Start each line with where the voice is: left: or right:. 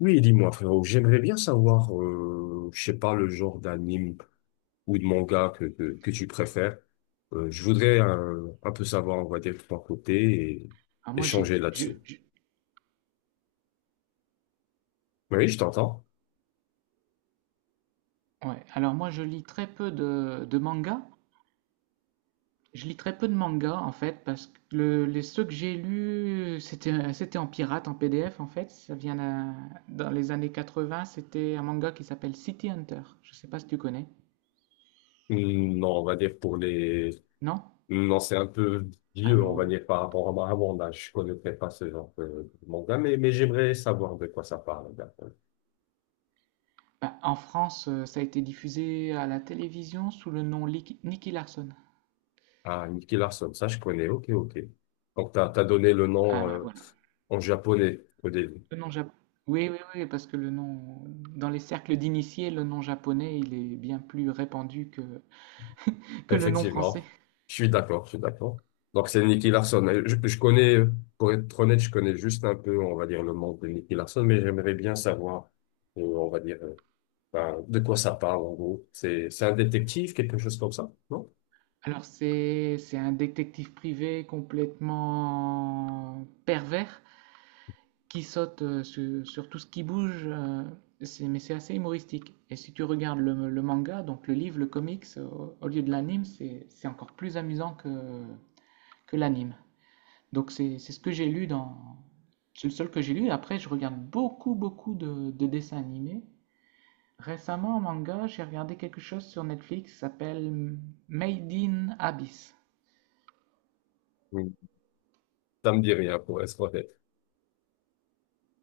left: Oui, dis-moi, frérot, j'aimerais bien savoir, je sais pas, le genre d'anime ou de manga que tu préfères. Je voudrais un peu savoir, on va dire, de ton côté et
right: Alors moi
left: échanger
right: j'ai,
left: là-dessus.
right: je-
left: Oui, je t'entends.
right: ouais. Alors moi je lis très peu de mangas. Je lis très peu de mangas en fait parce que les ceux que j'ai lus c'était en pirate, en PDF en fait. Ça vient dans les années 80. C'était un manga qui s'appelle City Hunter. Je sais pas si tu connais.
left: Non, on va dire pour les...
right: Non?
left: Non, c'est un peu vieux, on va
right: Allô?
left: dire, par rapport à mon âge. Je connaîtrais pas ce genre de manga, mais j'aimerais savoir de quoi ça parle. D'accord.
right: Bah, en France, ça a été diffusé à la télévision sous le nom Nicky Larson.
left: Ah, Nicky Larson, ça je connais, ok, ok. Donc, t'as donné le
right: Ah
left: nom
right: bah voilà.
left: en japonais au début.
right: Le nom japonais. Oui, oui, oui, parce que le nom, dans les cercles d'initiés, le nom japonais, il est bien plus répandu que le nom français.
left: Effectivement, je suis d'accord, je suis d'accord. Donc c'est Nicky Larson. Je connais, pour être honnête, je connais juste un peu, on va dire, le monde de Nicky Larson, mais j'aimerais bien savoir, on va dire, ben, de quoi ça parle en gros. C'est un détective, quelque chose comme ça, non?
right: Alors c'est un détective privé complètement pervers qui saute sur, sur tout ce qui bouge, mais c'est assez humoristique. Et si tu regardes le manga, donc le livre, le comics, au, au lieu de l'anime, c'est encore plus amusant que l'anime. Donc c'est ce que j'ai lu dans... C'est le seul que j'ai lu. Après, je regarde beaucoup, beaucoup de dessins animés. Récemment, en manga, j'ai regardé quelque chose sur Netflix qui s'appelle Made in Abyss.
left: Mm. Ça me dit rien, pour être honnête.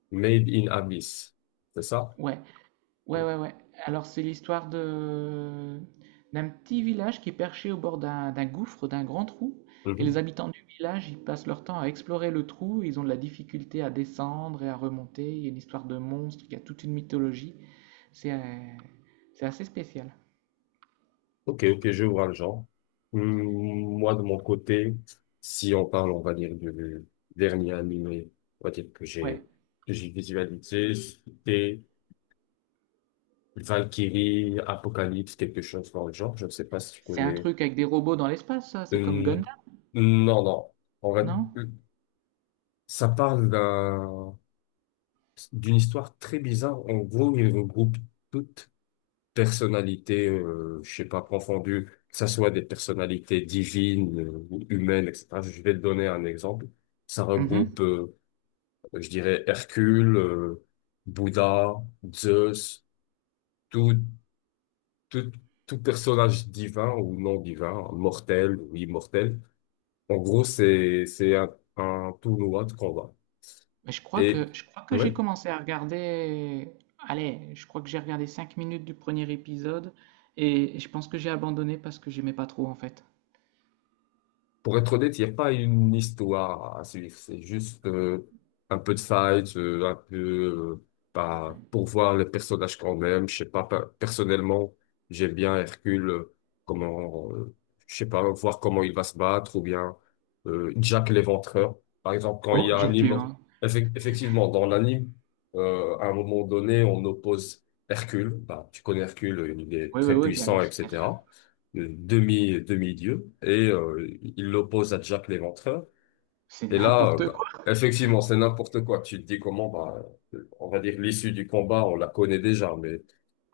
left: Made in Abyss, c'est ça?
right: Ouais, ouais, ouais, ouais. Alors c'est l'histoire de d'un petit village qui est perché au bord d'un gouffre, d'un grand trou, et les
left: Mhm.
right: habitants du village, ils passent leur temps à explorer le trou, ils ont de la difficulté à descendre et à remonter, il y a une histoire de monstre, il y a toute une mythologie, c'est euh, c'est assez spécial.
left: Ok, ok, je vois le genre. Hum, Moi, de mon côté, si on parle, on va dire, du dernier animé, on va dire que
right: Ouais,
left: que j'ai visualisé, c'était Valkyrie, Apocalypse, quelque chose dans le genre. Je ne sais pas si tu
right: c'est un
left: connais.
right: truc avec des robots dans l'espace, ça, c'est comme Gundam,
left: Hum, non. En vrai,
right: non?
left: ça parle d'une histoire très bizarre. En gros, il regroupe toutes personnalités, je sais pas, confondues, que ça soit des personnalités divines ou humaines, etc. Je vais te donner un exemple. Ça
right: Mhm.
left: regroupe, je dirais, Hercule, Bouddha, Zeus, tout, tout, tout personnage divin ou non divin, mortel ou immortel. En gros, c'est un tournoi de combat.
right: Mais je crois que
left: Et,
right: je crois que
left: ouais.
right: j'ai commencé à regarder. Allez, je crois que j'ai regardé 5 minutes du premier épisode et je pense que j'ai abandonné parce que j'aimais pas trop en fait.
left: Pour être honnête, il n'y a pas une histoire à suivre. C'est juste un peu de fight, un peu euh, bah,
right: Ouais.
left: pour voir les personnages quand même. Je sais pas, personnellement, j'aime bien Hercule, comment, je sais pas, voir comment il va se battre, ou bien Jack l'Éventreur. Par exemple, quand il y
right: Oh,
left: a un
right: Jack
left: immort...
right: Levin.
left: Effectivement, dans l'anime, à un moment donné, on oppose Hercule. Bah, tu connais Hercule, il est
right: Oui, oui,
left: très
right: oui, bien, bien
left: puissant, etc.
right: sûr.
left: Demi-dieu, et il l'oppose à Jack l'Éventreur.
right: C'est
left: Et là,
right: n'importe
left: bah,
right: quoi.
left: effectivement, c'est n'importe quoi. Tu te dis comment, bah, on va dire l'issue du combat, on la connaît déjà,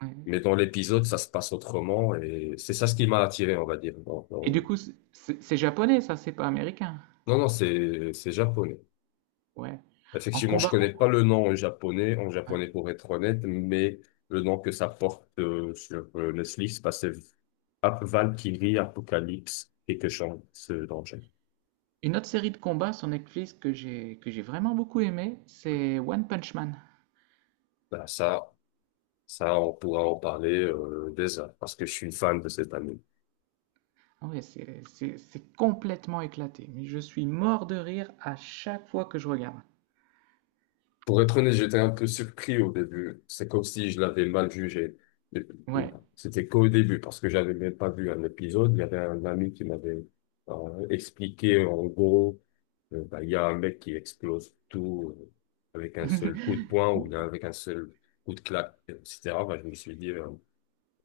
right: Ouais.
left: mais dans l'épisode, ça se passe autrement, et c'est ça ce qui m'a attiré, on va dire.
right: Et
left: Non,
right: du coup, c'est japonais, ça, c'est pas américain.
left: non, non, c'est japonais.
right: Ouais. En
left: Effectivement, je
right: combat,
left: connais pas
right: combat.
left: le nom en
right: Ouais.
left: japonais pour être honnête, mais le nom que ça porte sur Netflix, bah, c'est Valkyrie Apocalypse, quelque chose dans le genre.
right: Une autre série de combats sur Netflix que j'ai vraiment beaucoup aimé, c'est One Punch Man.
left: Bah, ça, Ça, on pourra en parler des heures parce que je suis fan de cette anime.
right: Ouais, c'est complètement éclaté. Mais je suis mort de rire à chaque fois que je regarde.
left: Pour être honnête, j'étais un peu surpris au début. C'est comme si je l'avais mal jugé.
right: Ouais.
left: C'était qu'au début parce que j'avais même pas vu un épisode. Il y avait un ami qui m'avait expliqué en gros, bah, il y a un mec qui explose tout avec un seul coup de poing ou bien avec un seul coup de claque, etc. Bah, je me suis dit,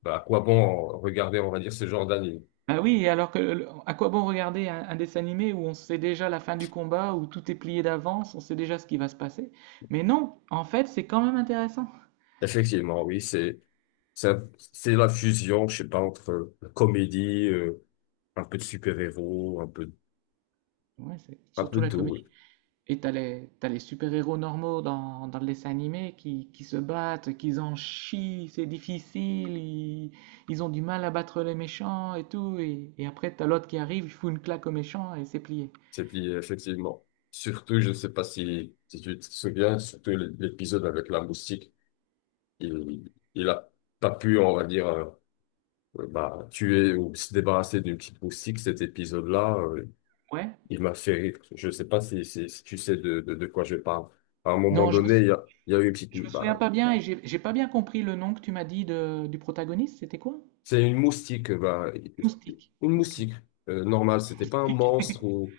left: bah, à quoi bon regarder, on va dire, ce genre d'anime?
right: Bah oui, et alors que, à quoi bon regarder un dessin animé où on sait déjà la fin du combat, où tout est plié d'avance, on sait déjà ce qui va se passer. Mais non, en fait, c'est quand même intéressant.
left: Effectivement, oui, c'est la fusion, je sais pas, entre la comédie, un peu de super-héros,
right: Ouais, c'est
left: un
right: surtout
left: peu de
right: la
left: tout, oui.
right: comédie. Et t'as les super-héros normaux dans, dans le dessin animé qui se battent, qui en chient, c'est difficile, ils ont du mal à battre les méchants et tout. Et après, t'as l'autre qui arrive, il fout une claque aux méchants et c'est plié.
left: Et puis effectivement, surtout, je sais pas si tu te souviens, surtout l'épisode avec la moustique, il a pas pu, on va dire, bah tuer ou se débarrasser d'une petite moustique. Cet épisode-là,
right: Ouais.
left: il m'a fait rire. Je sais pas si tu sais de quoi je parle. À un moment
right: Non, je me,
left: donné,
right: sou-
left: il y a eu une petite,
right: Je me
left: bah,
right: souviens pas bien et j'ai pas bien compris le nom que tu m'as dit de, du protagoniste, c'était quoi?
left: C'est une moustique, bah,
right: Moustique.
left: une
right: Ok.
left: moustique, normale. C'était pas un
right: Moustique.
left: monstre ou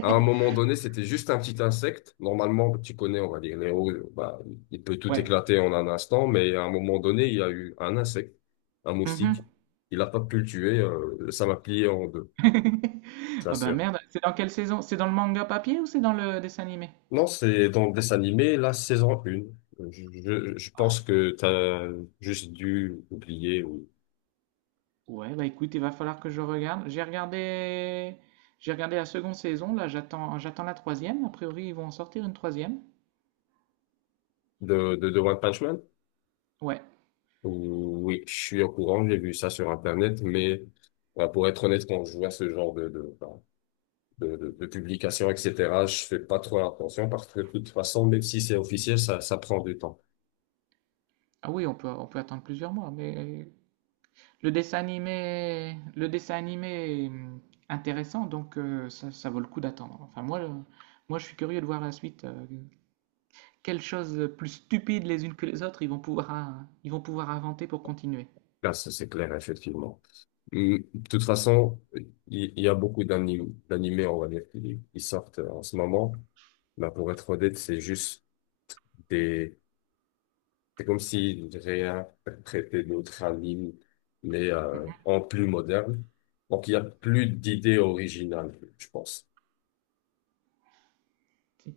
left: à un moment donné, c'était juste un petit insecte. Normalement, tu connais, on va dire, les roues, bah, il peut tout
right: Ouais.
left: éclater en un instant, mais à un moment donné, il y a eu un insecte, un moustique.
right: Mhm.
left: Il a pas pu le tuer, ça m'a plié en deux, la
right: Ah ben
left: sœur.
right: merde, c'est dans quelle saison? C'est dans le manga papier ou c'est dans le dessin animé?
left: Non, c'est dans le dessin animé, la saison 1. Je pense que t'as juste dû oublier ou
right: Ouais, bah écoute, il va falloir que je regarde. J'ai regardé la seconde saison, là j'attends, j'attends la troisième. A priori, ils vont en sortir une troisième.
left: de One Punch Man.
right: Ouais.
left: Oui, je suis au courant, j'ai vu ça sur Internet, mais bah, pour être honnête, quand je vois ce genre bah, de publication, etc., je fais pas trop attention parce que de toute façon, même si c'est officiel, ça prend du temps.
right: Ah oui, on peut attendre plusieurs mois, mais le dessin animé est intéressant, donc ça, ça vaut le coup d'attendre. Enfin, moi, je suis curieux de voir la suite. Quelles choses plus stupides les unes que les autres ils vont pouvoir inventer pour continuer.
left: Là, ça, c'est clair, effectivement. De toute façon, il y a beaucoup d'animés, on va dire, qui sortent en ce moment. Bah, pour être honnête, c'est juste c'est comme s'il réinterprétait d'autres animes, mais en plus moderne. Donc, il y a plus d'idées originales, je pense.
right: Tu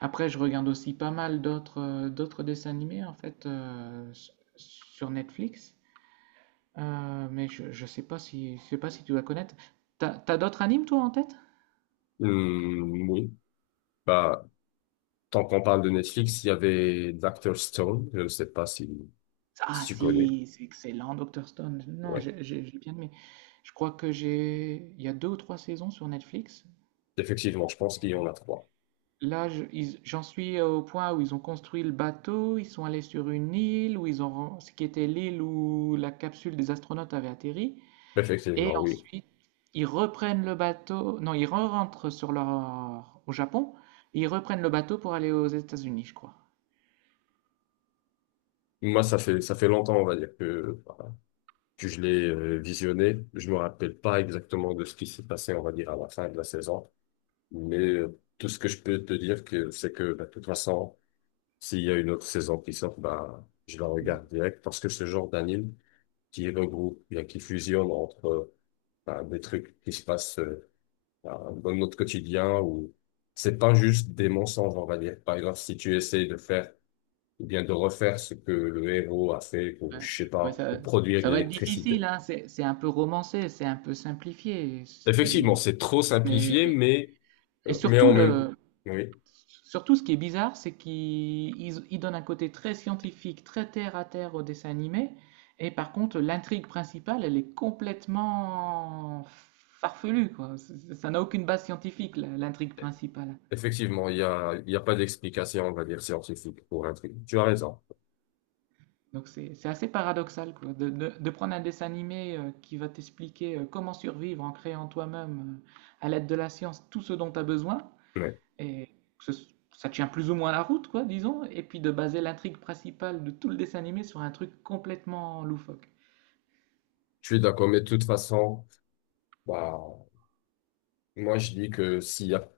right: Après, je regarde aussi pas mal d'autres d'autres dessins animés en fait sur Netflix. Mais je sais pas si, je sais pas si tu vas connaître. T'as, t'as d'autres animes toi en tête?
left: Oui. Bah, tant qu'on parle de Netflix, il y avait Dr. Stone. Je ne sais pas si,
right: Ah
left: si tu connais.
right: si, c'est excellent, Dr. Stone. Non,
left: Ouais.
right: j'ai bien aimé. Je crois que j'ai... Il y a deux ou trois saisons sur Netflix.
left: Effectivement, je pense qu'il y en a trois.
right: Là, j'en suis au point où ils ont construit le bateau, ils sont allés sur une île, où ils ont... ce qui était l'île où la capsule des astronautes avait atterri. Et
left: Effectivement, oui.
right: ensuite, ils reprennent le bateau. Non, ils rentrent sur leur... au Japon. Et ils reprennent le bateau pour aller aux États-Unis, je crois.
left: Moi, ça fait longtemps, on va dire, que, voilà, que je l'ai visionné. Je me rappelle pas exactement de ce qui s'est passé, on va dire, à la fin de la saison. Mais tout ce que je peux te dire, que, c'est que bah, de toute façon, s'il y a une autre saison qui sort, bah, je la
right: Hmm.
left: regarde direct parce que ce genre d'anime qui regroupe, bien, qui fusionne entre bah, des trucs qui se passent bah, dans notre quotidien ou c'est pas juste des mensonges, on va dire. Par exemple, si tu essayes de faire ou bien de refaire ce que le héros a fait pour,
right: Ouais.
left: je sais
right: Ouais,
left: pas, de
right: ça,
left: produire
right: ça
left: de
right: va être difficile,
left: l'électricité.
right: hein. C'est un peu romancé, c'est un peu simplifié.
left: Effectivement, c'est trop
right: Mais,
left: simplifié,
right: et
left: mais
right: surtout,
left: en même, oui.
right: surtout, ce qui est bizarre, c'est qu'ils ils- ils donnent un côté très scientifique, très terre à terre au dessin animé. Et par contre, l'intrigue principale, elle est complètement farfelue, quoi. Ça n'a aucune base scientifique, l'intrigue principale.
left: Effectivement, il y a pas d'explication, on va dire, scientifique pour un truc. Tu as raison.
right: Donc c'est assez paradoxal quoi, de prendre un dessin animé qui va t'expliquer comment survivre en créant toi-même à l'aide de la science tout ce dont tu as besoin
left: Mais
right: et que ce- ça tient plus ou moins la route quoi, disons, et puis de baser l'intrigue principale de tout le dessin animé sur un truc complètement loufoque.
left: je suis d'accord. Mais de toute façon, bah, moi, je dis que s'il y a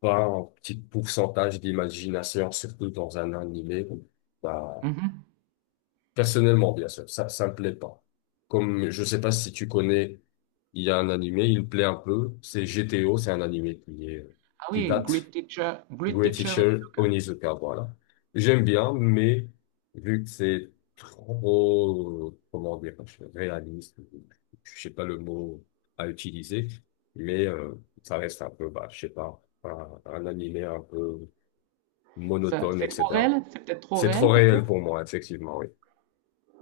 left: pas un petit pourcentage d'imagination, surtout dans un animé, bah,
right: Mhm.
left: personnellement, bien sûr, ça me plaît pas. Comme, je sais pas si tu connais, il y a un animé, il me plaît un peu. C'est GTO, c'est un animé qui est,
right: Ah
left: qui
right: oui,
left: date
right: Great
left: Great
right: Teacher
left: Teacher
right: Onizuka.
left: Onizuka, voilà. J'aime bien, mais vu que c'est trop, comment dire, réaliste, je sais pas le mot à utiliser, mais ça reste un peu, bah, je sais pas, un animé un peu
right: Ça,
left: monotone,
right: c'est trop
left: etc.
right: réel? C'est peut-être trop
left: C'est trop
right: réel pour toi?
left: réel pour moi, effectivement, oui.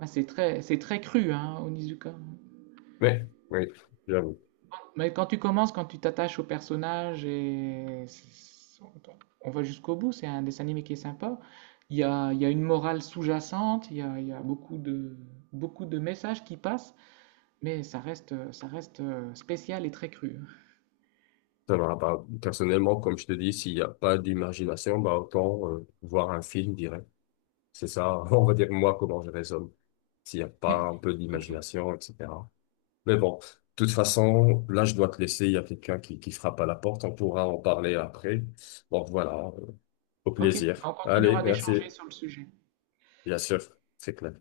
right: Ah, c'est très cru, hein, Onizuka.
left: Mais, oui, j'avoue.
right: Mais quand tu commences, quand tu t'attaches au personnage on va jusqu'au bout, c'est un dessin animé qui est sympa. Il y a une morale sous-jacente, il y a beaucoup de messages qui passent, mais ça reste spécial et très cru.
left: Ça va pas. Personnellement, comme je te dis, s'il n'y a pas d'imagination, bah, autant voir un film direct. C'est ça, on va dire moi comment je raisonne, s'il n'y a pas un peu
right: Ok,
left: d'imagination, etc. Mais bon, de toute façon, là je dois te laisser, il y a quelqu'un qui frappe à la porte, on pourra en parler après. Donc voilà, euh, au
right: ok,
left: plaisir.
right: on
left: Allez,
right: continuera
left: merci.
right: d'échanger sur le sujet.
left: Bien sûr, c'est clair.